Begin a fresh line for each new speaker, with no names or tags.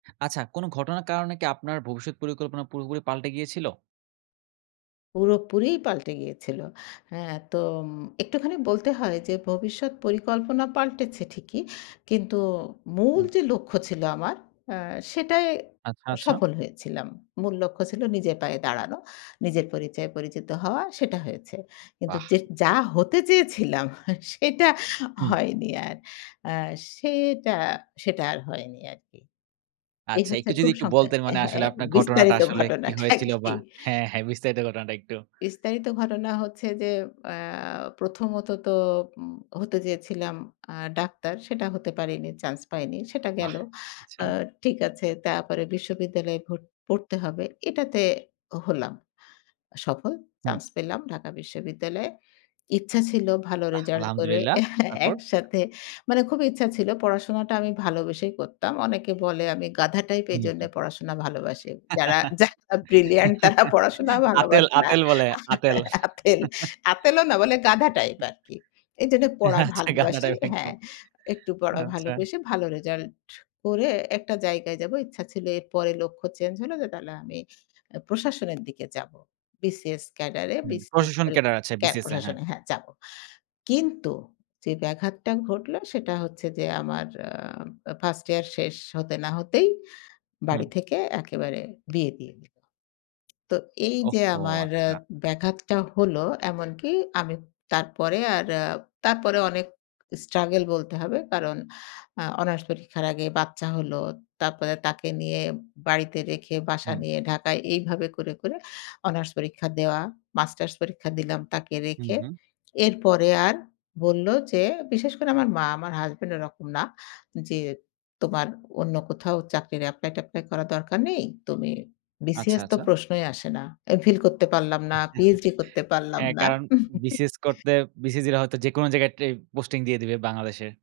আচ্ছা কোনো ঘটনার কারণে কি আপনার ভবিষ্যৎ পরিকল্পনা পুরোপুরি পাল্টে গিয়েছিল?
পুরোপুরিই পাল্টে গিয়েছিল। হ্যাঁ তো উম একটুখানি বলতে হয় যে ভবিষ্যৎ পরিকল্পনা পাল্টেছে ঠিকই, কিন্তু মূল
উম
যে লক্ষ্য ছিল আমার, আ সেটাই
আচ্ছা,
আ
আচ্ছা।
সফল হয়েছিলাম। মূল লক্ষ্য ছিল নিজের পায়ে দাঁড়ানো। নিজের পরিচয়ে পরিচিত হওয়া সেটা হয়েছে। কিন্তু
বাহ!
যেট যা হতে চেয়েছিলাম সেটা
হুম।
হয়নি আর। অ্যা সেটা সেটা আর হয়নি আরকি। এই
আচ্ছা
হচ্ছে
একটু যদি
খুব
একটু
সংক্ষে
বলতেন মানে আসলে
হ্যাঁ
আপনার ঘটনাটা
বিস্তারিত
আসলে কি
ঘটনা টা
হয়েছিল বা
কি
হ্যাঁ, হ্যাঁ বিস্তারিত ঘটনাটা একটু?
বিস্তারিত ঘটনা হচ্ছে যে অ্যা প্রথমত তো উম হতে চেয়েছিলাম আ ডাক্তার, সেটা হতে পারেনি, চান্স পাইনি, সেটা
বাহ!
গেল।
আচ্ছা।
আ ঠিক আছে তারপরে বিশ্ববিদ্যালয়ে ভর পড়তে হবে, এটাতে হলাম সফল,
হুম।
চান্স পেলাম ঢাকা বিশ্ববিদ্যালয়ে। ইচ্ছা ছিল ভালো
বাহ!
রেজাল্ট করে
আলহামদুলিল্লাহ। তারপর?
একসাথে মানে খুবই ইচ্ছা ছিল পড়াশোনাটা আমি ভালোবেসেই করতাম। অনেকে বলে আমি গাধ টাইপ
হুম,
এজন্যে
হুম।
পড়াশোনা ভালোবাসি। যারা যারা ব্রিলিয়ান্ট তারা পড়াশোনা
আঁতেল,
ভালোবাসে না।
আঁতেল বলে, আঁতেল।
আ আতেল, আঁতেলও না বলে গাধ টাইপ আরকি। এইজন্য পড়া
আচ্ছা গাধ
ভালোবাসি
টাইপ
হ্যাঁ।
একদম।
একটু পড়া
আচ্ছা।
ভালোবেসে ভালো রেজাল্ট করে একটা জায়গায় যাব ইচ্ছা ছিল। এর পরে লক্ষ্য চেঞ্জ হল যে তাহলে আমি অ্যা প্রশাসনের দিকে যাবো। BCS ক্যাডারে
হু,
BCS
প্রশাসন
এর
ক্যাডার আছে
ক্যাব
BCS এ হ্যাঁ।
প্রশাসনে হ্যাঁ যাবো। কিন্তু যে ব্যাঘাতটা ঘটলো সেটা হচ্ছে যে আমার আ আ 1st ইয়ার শেষ হতে না হতেই বাড়ি
হুম।
থেকে একেবারে বিয়ে দিয়ে দিলো। তো এইযে
ওহহো!
আমার অ্যা
আচ্ছা।
ব্যাঘাতটা হল, এমনকি আমি তারপরে আর আ তারপরে অনেক স্ট্রাগেল বলতে হবে। কারণ আ অনার্স পরীক্ষার আগে বাচ্চা হল। তারপরে তাকে নিয়ে বাড়িতে রেখে বাসা
হুম।
নিয়ে ঢাকায় এইভাবে করে, করে অনার্স পরীক্ষা দেওয়া। মাস্টার্স পরীক্ষা দিলাম তাকে
হু,
রেখে।
হু।
এরপরে আর বলল যে বিশেষ করে আমার মা, আমার হাসব্যান্ড এরকম না। যে, "তোমার অন্য কোথাও চাকরির এপ্লাই-ট্যাপ্লাই করার দরকার নেই। তুমি"
আচ্ছা,
BCS তো
আচ্ছা।
প্রশ্নই আসে না। Mphill করতে পারলাম না, PHD করতে পারলাম
হ্যাঁ,
না।
কারণ BCS করতে BCG রা হয়তো যেকোনো জায়গায় ট্রে পোস্টিং দিয়ে দিবে বাংলাদেশের।